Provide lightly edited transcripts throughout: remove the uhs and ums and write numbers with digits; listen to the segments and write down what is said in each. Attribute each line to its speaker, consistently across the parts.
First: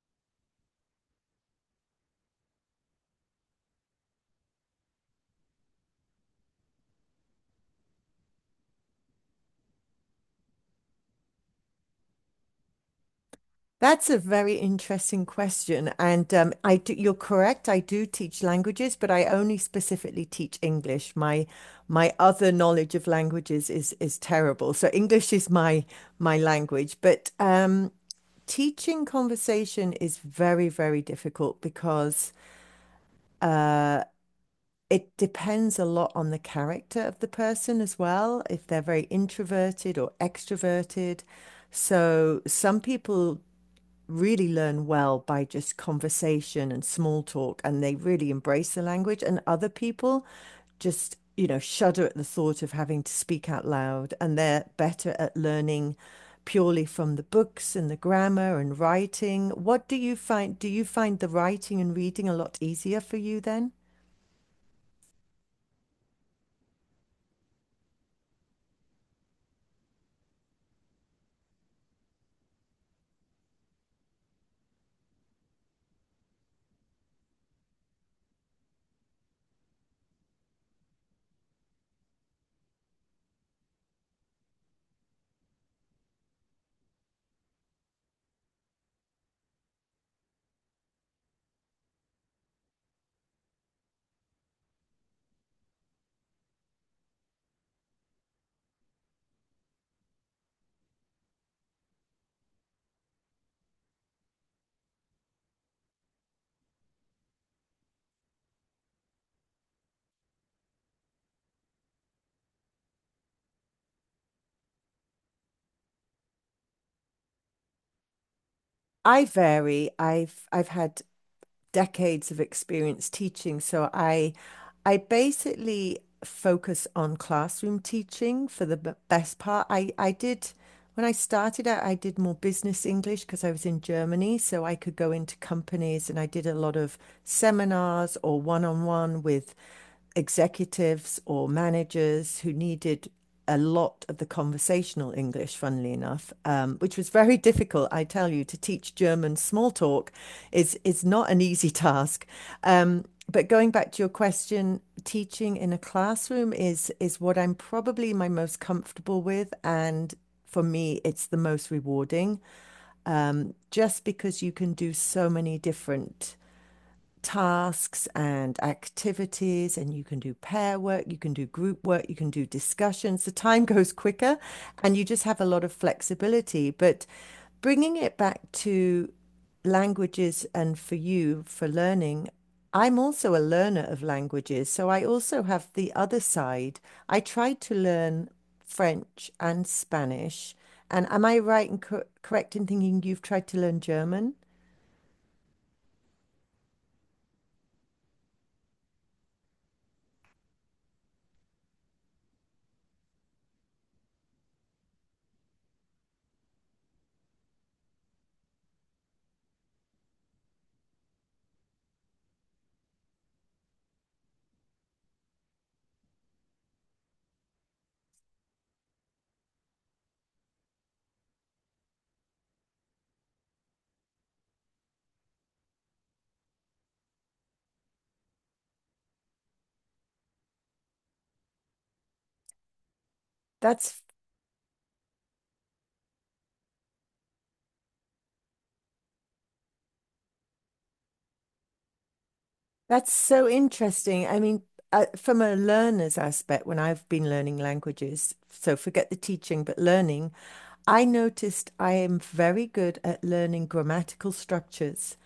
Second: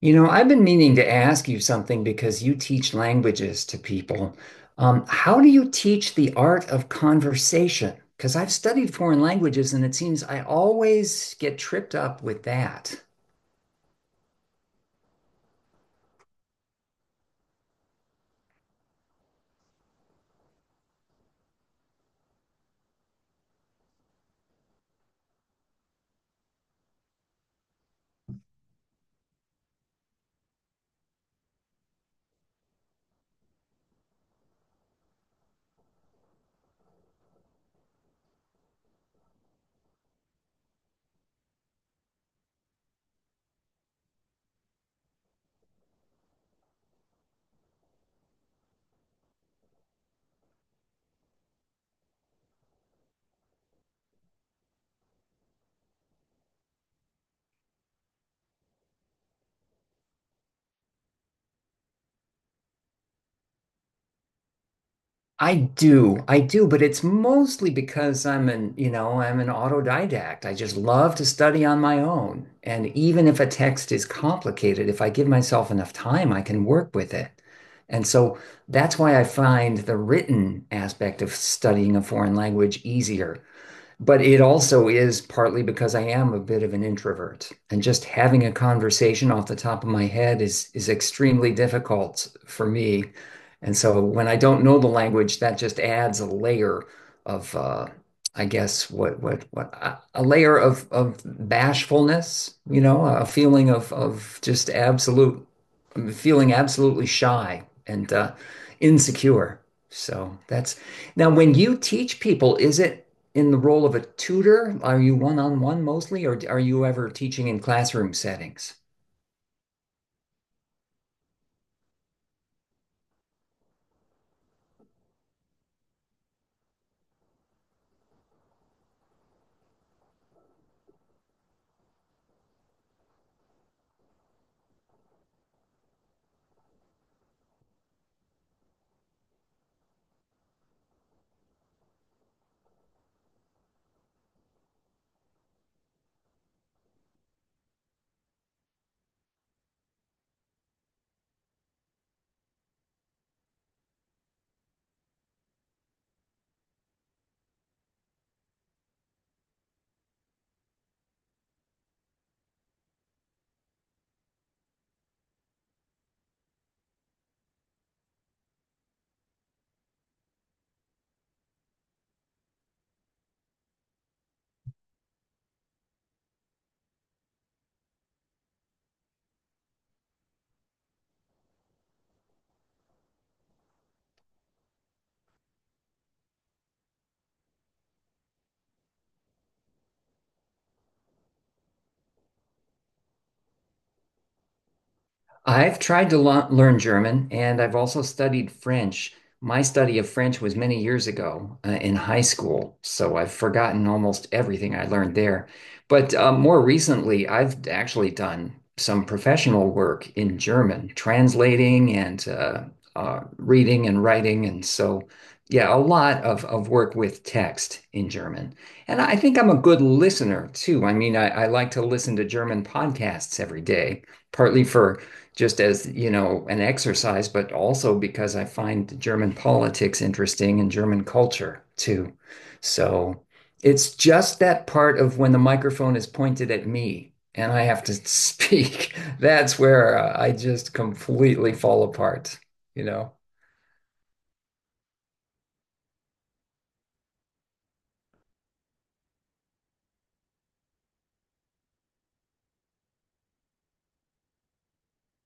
Speaker 1: I've been meaning to ask you something because you teach languages to people. How do you teach the art of conversation? Because I've studied foreign languages and it seems I always get tripped up with that.
Speaker 2: That's a very interesting question. And I do, you're correct. I do teach languages, but I only specifically teach English. My other knowledge of languages is terrible. So English is my language. But teaching conversation is very, very difficult because it depends a lot on the character of the person as well, if they're very introverted or extroverted. So some people really learn well by just conversation and small talk, and they really embrace the language. And other people just, you know, shudder at the thought of having to speak out loud, and they're better at learning purely from the books and the grammar and writing. What do you find? Do you find the writing and reading a lot easier for you then?
Speaker 1: I do, but it's mostly because I'm an autodidact. I just love to study on my own. And even if a text is complicated, if I give myself enough time, I can work with it. And so that's why I find the written aspect of studying a foreign language easier. But it also is partly because I am a bit of an introvert, and just having a conversation off the top of my head is extremely difficult for me. And so when I don't know the language, that just adds a layer of, I guess, what a layer of bashfulness, a feeling of just absolute, feeling absolutely shy and insecure. So that's— now when you teach people, is it in the role of a tutor? Are you one-on-one mostly, or are you ever teaching in classroom settings?
Speaker 2: I vary. I've had decades of experience teaching. So I basically focus on classroom teaching for the best part. I did when I started out, I did more business English because I was in Germany, so I could go into companies and I did a lot of seminars or one-on-one with executives or managers who needed a lot of the conversational English, funnily enough, which was very difficult. I tell you, to teach German small talk is not an easy task. Um, but going back to your question, teaching in a classroom is what I'm probably my most comfortable with, and for me, it's the most rewarding. Just because you can do so many different tasks and activities, and you can do pair work, you can do group work, you can do discussions. The time goes quicker, and you just have a lot of flexibility. But bringing it back to languages and for you for learning, I'm also a learner of languages, so I also have the other side. I tried to learn French and Spanish. And am I right and correct in thinking you've tried to learn German?
Speaker 1: I've tried to learn German and I've also studied French. My study of French was many years ago in high school, so I've forgotten almost everything I learned there. But more recently, I've actually done some professional work in German, translating and reading and writing. And so, yeah, a lot of work with text in German. And I think I'm a good listener too. I mean, I like to listen to German podcasts every day, partly for just as, an exercise, but also because I find German politics interesting and German culture too. So it's
Speaker 2: That's
Speaker 1: just that part of when the microphone is pointed at me and I have to speak. That's where I just completely fall apart, you
Speaker 2: That's
Speaker 1: know?
Speaker 2: so interesting. I mean, from a learner's aspect, when I've been learning languages, so forget the teaching, but learning, I noticed I am very good at learning grammatical structures.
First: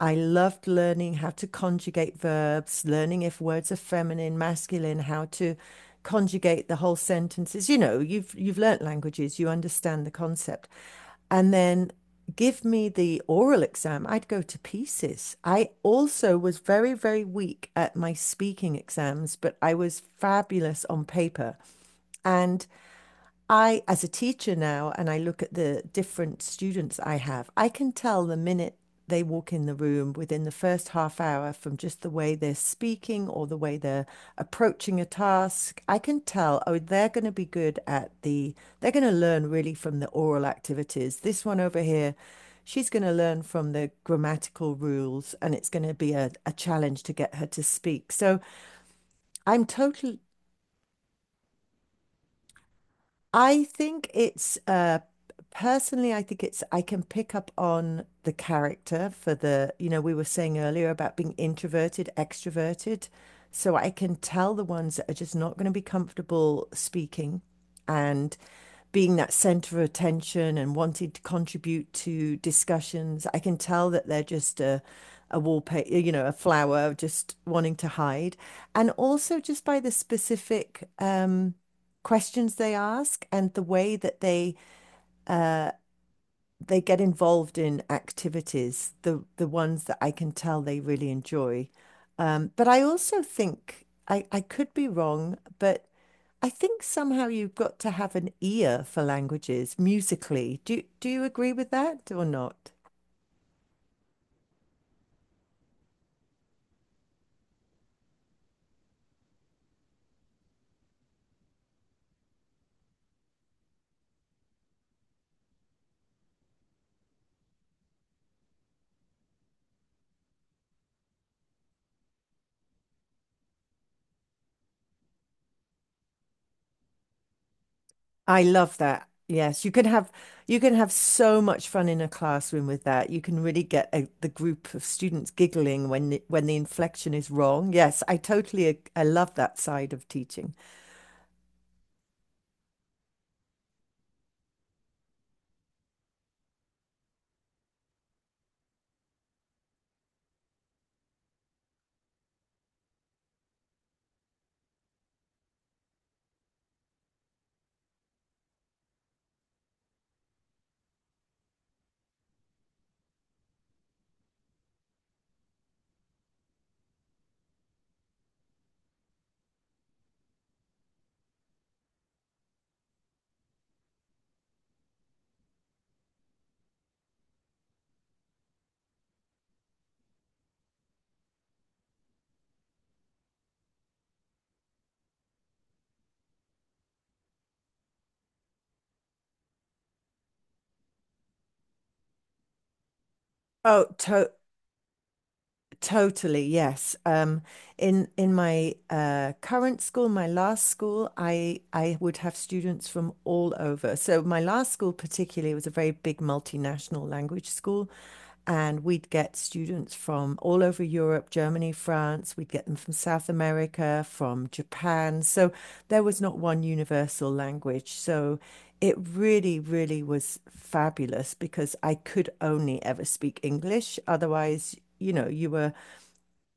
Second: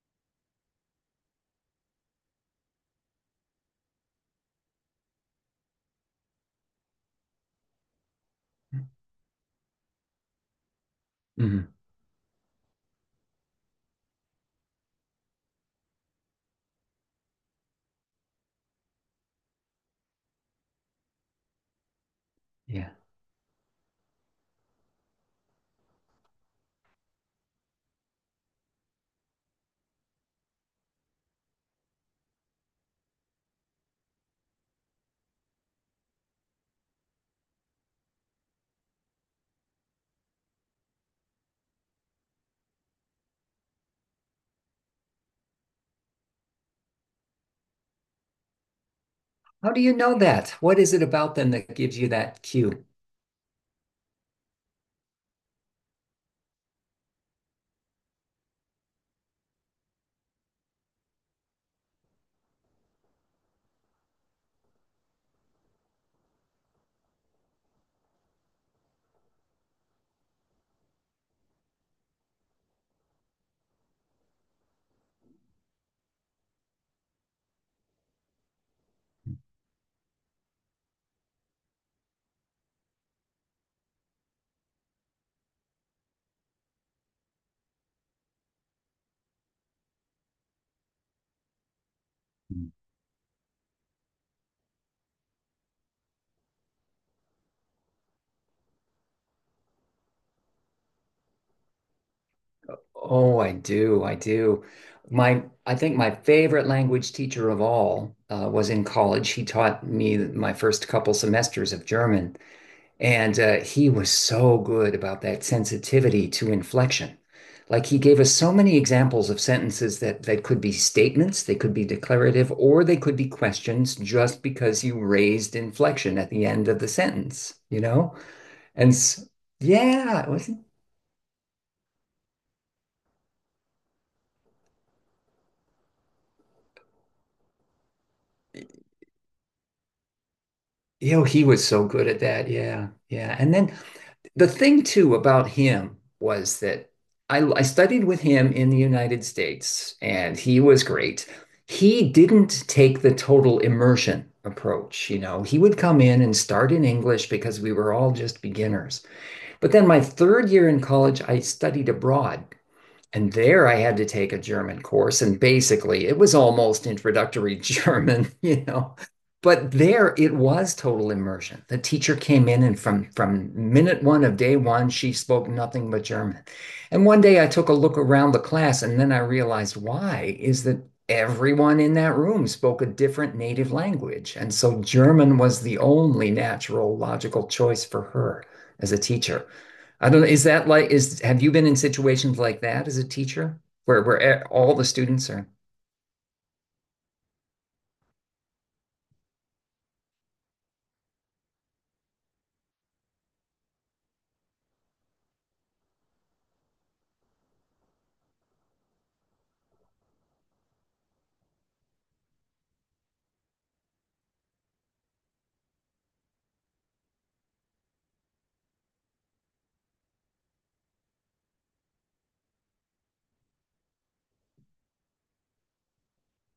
Speaker 2: I loved learning how to conjugate verbs, learning if words are feminine, masculine, how to conjugate the whole sentences. You know, you've learnt languages, you understand the concept. And
Speaker 1: Mhm.
Speaker 2: then give me the oral exam, I'd go to pieces. I also was very, very weak at my speaking exams, but I was fabulous on paper. And
Speaker 1: Yeah.
Speaker 2: I, as a teacher now, and I look at the different students I have, I can tell the minute they walk in the room within the first half hour from just the way they're speaking or the way they're approaching a task. I can tell, oh, they're going to be good at the, they're going to learn really from the oral activities. This one over here, she's going to learn from the grammatical rules, and it's going to be a challenge to get her to speak. So I'm
Speaker 1: How do you know
Speaker 2: totally
Speaker 1: that? What is it about them that gives you that cue?
Speaker 2: I think it's personally I think it's I can pick up on the character for the you know we were saying earlier about being introverted, extroverted. So I can tell the ones that are just not going to be comfortable speaking and being that center of attention and wanting to contribute to discussions. I can tell that they're just a wallpaper, you know, a flower, just wanting to hide, and also just by the specific questions they ask and the way that uh, they get involved in activities, the ones that I can tell they really enjoy. But I also think I could be wrong, but I think somehow you've got to have an ear for languages musically. Do do you agree with that or not?
Speaker 1: Oh, I do. I do. I think my favorite language teacher of all was in college. He taught me my first couple semesters of German, and he was so good about that sensitivity to inflection. Like he gave us so many examples of sentences that could be statements, they could be declarative, or they could be questions just because you raised inflection at the end of the sentence, you know?
Speaker 2: I love
Speaker 1: And
Speaker 2: that.
Speaker 1: s
Speaker 2: Yes,
Speaker 1: yeah,
Speaker 2: you
Speaker 1: wasn't,
Speaker 2: can have so much fun in a classroom with that. You can really get a, the group of students giggling when the inflection is wrong. Yes, I totally I love that side of teaching.
Speaker 1: he was so good at that. Yeah, yeah. And then the thing too about him was that I studied with him in the United States, and he was great. He didn't take the total immersion approach, you know. He would come in and start in English because we were all just beginners. But then my third year in college, I studied abroad. And there I had to take a German course. And basically, it was almost introductory German, you know. But there it was total immersion. The teacher came in, and from minute one of day one, she spoke nothing but German. And one day I took a look around the class, and then I realized why is that everyone in that room spoke a different native language. And so German was the only natural, logical choice for her as a teacher. I don't know. Is that like is have you been in situations like that as a teacher
Speaker 2: Oh,
Speaker 1: where
Speaker 2: to
Speaker 1: where e- all the students are?
Speaker 2: Totally, yes. In my current school, my last school, I would have students from all over. So my last school particularly was a very big multinational language school, and we'd get students from all over Europe, Germany, France. We'd get them from South America, from Japan. So there was not one universal language. So it really, really was fabulous because I could only ever speak English. Otherwise, you know, you were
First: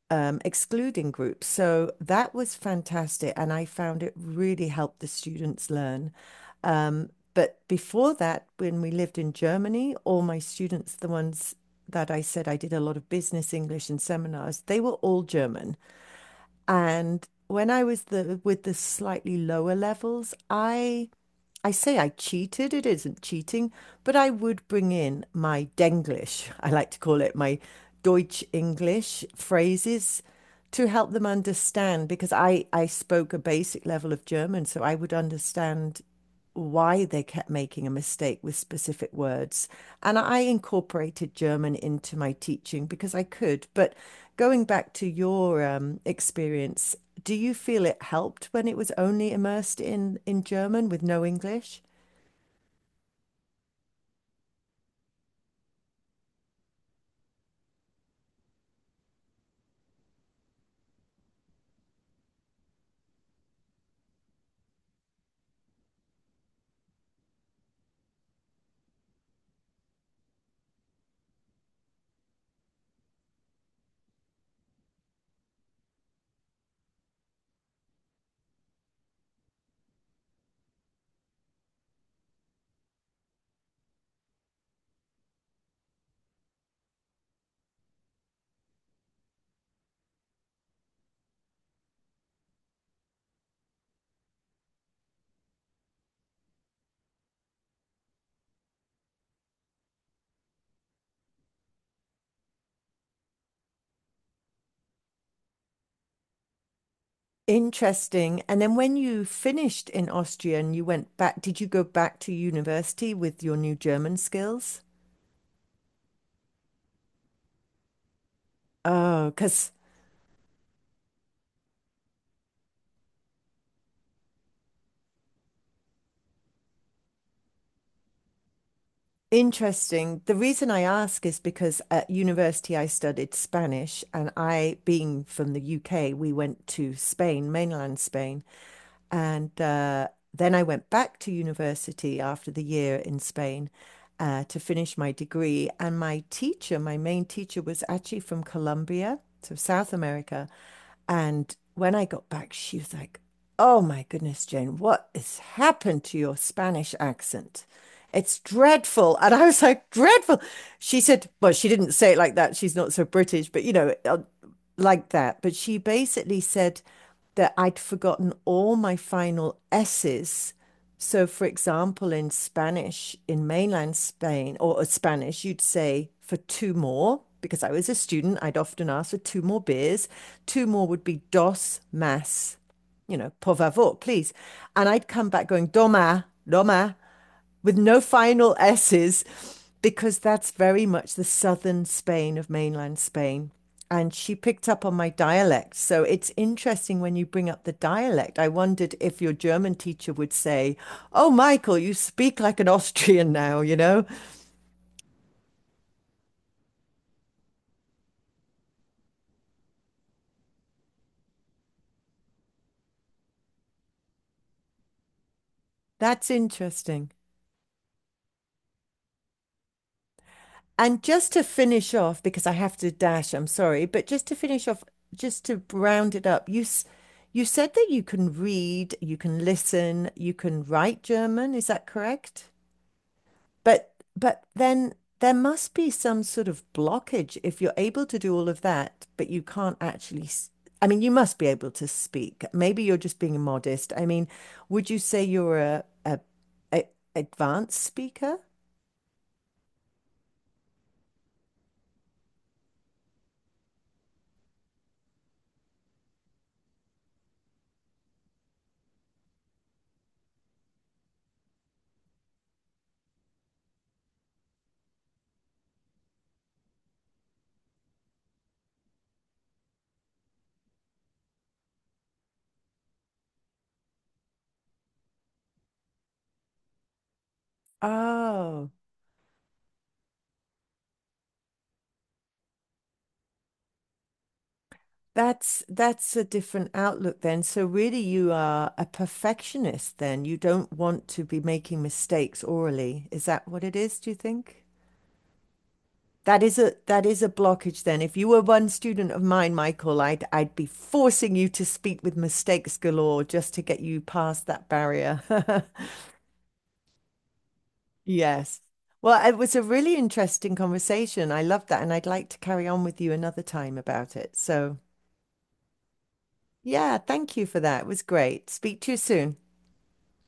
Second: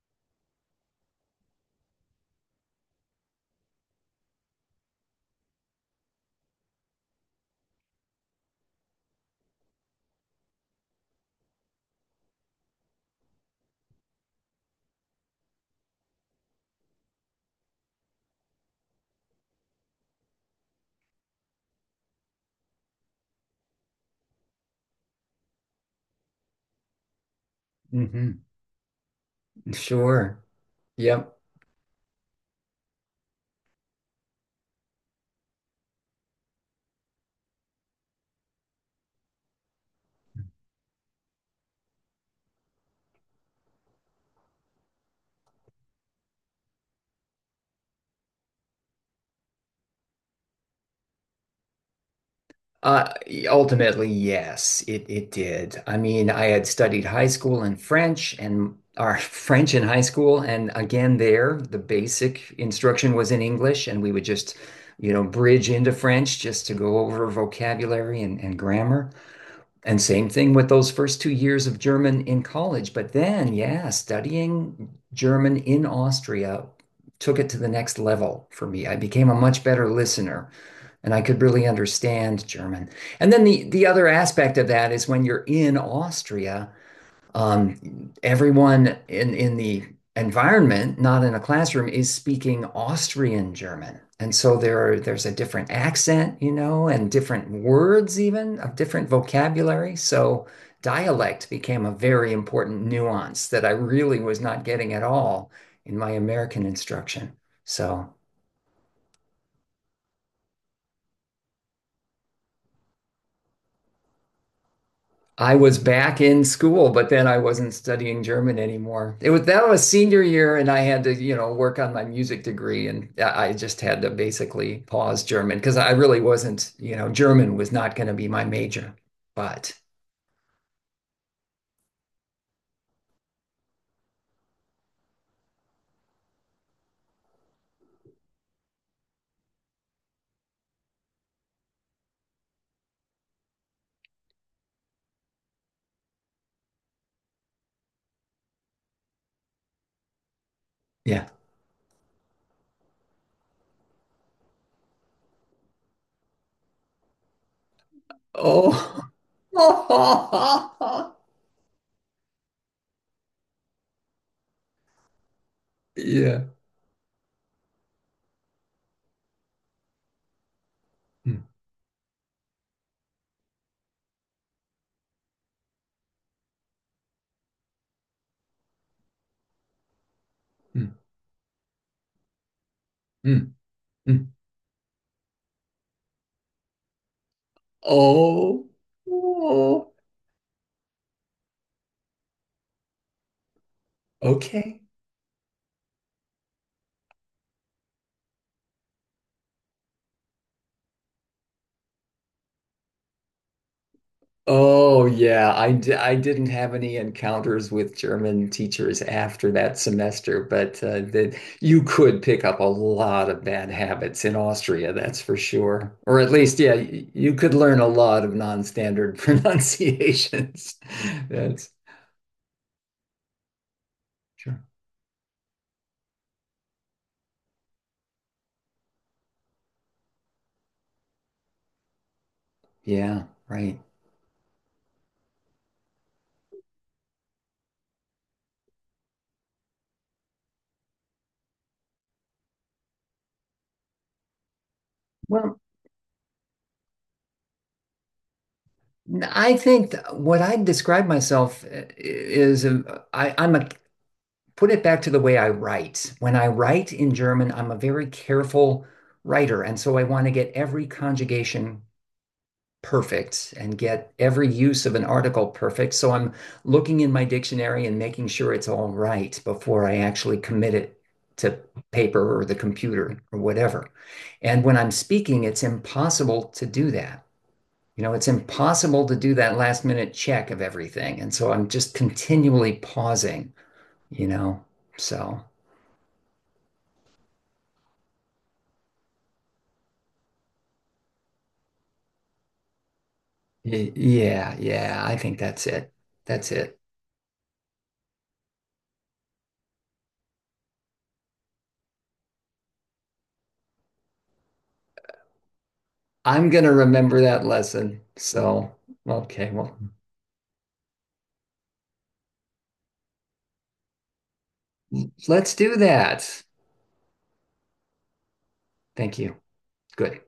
Speaker 2: excluding groups. So that was fantastic. And I found it really helped the students learn. But before that, when we lived in Germany, all my students, the ones that I said I did a lot of business English and seminars, they were all German. And when I was the with the slightly lower levels, I say I cheated, it isn't cheating, but I would bring in my Denglish, I like to call it my Deutsch
Speaker 1: Hmm.
Speaker 2: English phrases
Speaker 1: Sure.
Speaker 2: to help them
Speaker 1: Yep.
Speaker 2: understand because I spoke a basic level of German, so I would understand why they kept making a mistake with specific words. And I incorporated German into my teaching because I could. But going back to your experience, do you feel it helped when it was only immersed in German with no English?
Speaker 1: Uh, ultimately, yes, it did. I mean, I had studied high school in French and our French in high school, and again there, the basic instruction was in English, and we would just, bridge into French just to go over vocabulary and grammar. And same thing with those first 2 years of German in college. But then, yeah, studying German in Austria took it to the next level for me. I became a much better listener and I could really understand German. And then the other aspect of that is when you're in Austria, everyone in the environment, not in a classroom, is speaking Austrian German. And so there's a different accent, and different words even of different vocabulary. So dialect became a very important nuance that I really was not getting at all in my American instruction. So
Speaker 2: Interesting. And then when you finished in Austria and you went back, did you go back to university with your new German skills?
Speaker 1: I was back in school, but then I wasn't studying German anymore.
Speaker 2: Oh,
Speaker 1: It was— that
Speaker 2: because
Speaker 1: was senior year, and I had to, work on my music degree, and I just had to basically pause German because I really wasn't, German was not going to be my major. But
Speaker 2: Interesting. The reason I ask is because at university I studied Spanish, and I, being from the UK, we went to Spain, mainland Spain. And then I went back to university after the year in Spain to finish my degree. And my teacher, my main teacher, was actually from Colombia, so South America.
Speaker 1: yeah.
Speaker 2: And when I got back, she was like, Oh my goodness, Jane, what has happened to your Spanish accent? It's
Speaker 1: Oh.
Speaker 2: dreadful. And I was like, Dreadful. She said, Well, she didn't say it like that. She's not so British, but you know, like that. But she basically
Speaker 1: Yeah.
Speaker 2: said that I'd forgotten all my final S's. So,
Speaker 1: Mm,
Speaker 2: for example, in Spanish, in mainland Spain or Spanish, you'd say for two more, because I was a student, I'd often ask for two more beers. Two more
Speaker 1: mm,
Speaker 2: would be dos más, you know,
Speaker 1: mm,
Speaker 2: por favor,
Speaker 1: mm.
Speaker 2: please. And I'd come back going, doma, doma with no final
Speaker 1: Oh.
Speaker 2: S's,
Speaker 1: Oh.
Speaker 2: because that's very much the southern Spain of mainland Spain. And she picked
Speaker 1: Okay.
Speaker 2: up on my dialect. So it's interesting when you bring up the dialect. I wondered if your German teacher would say, Oh, Michael, you speak like an Austrian now, you know?
Speaker 1: Oh yeah, I didn't have any encounters with German teachers after that semester, but that you could pick up a lot of bad habits in Austria, that's for sure. Or
Speaker 2: That's
Speaker 1: at least, yeah,
Speaker 2: interesting.
Speaker 1: you could learn a lot of non-standard pronunciations.
Speaker 2: And just to
Speaker 1: That's
Speaker 2: finish off, because I have to dash, I'm sorry, but just to
Speaker 1: sure.
Speaker 2: finish off, just to round it up, you said that you can read, you can listen, you can write German. Is that correct?
Speaker 1: Yeah, right.
Speaker 2: But then there must be some sort of blockage if you're able to do all of that, but you can't actually. I mean, you must be able to speak. Maybe you're just being modest. I mean, would you say you're
Speaker 1: Well,
Speaker 2: a advanced speaker?
Speaker 1: I think what I describe myself is a, I'm a— put it back to the way I write. When I write in German, I'm a very careful writer. And so I want to get every conjugation perfect and get every use of an article perfect. So I'm looking in my dictionary and making sure it's all right before I actually commit it to paper or the computer or whatever. And when I'm speaking, it's impossible to do that. It's
Speaker 2: Oh,
Speaker 1: impossible to do that last minute check of everything. And so I'm just continually pausing, you know. So.
Speaker 2: that's a different outlook then. So really, you are a perfectionist then. You don't want to be making mistakes orally. Is that what it is, do you
Speaker 1: Yeah,
Speaker 2: think?
Speaker 1: yeah, I think that's it. That's it.
Speaker 2: That is a blockage then. If you were one student of mine, Michael, I'd be forcing you to speak with mistakes galore just to get you past that barrier.
Speaker 1: I'm gonna remember that lesson.
Speaker 2: Yes.
Speaker 1: So,
Speaker 2: Well, it
Speaker 1: okay,
Speaker 2: was a
Speaker 1: well,
Speaker 2: really interesting conversation. I loved that, and I'd like to carry on with you another time about it. So,
Speaker 1: let's do that.
Speaker 2: yeah, thank you for that. It was great. Speak to you
Speaker 1: Thank you.
Speaker 2: soon.
Speaker 1: Good.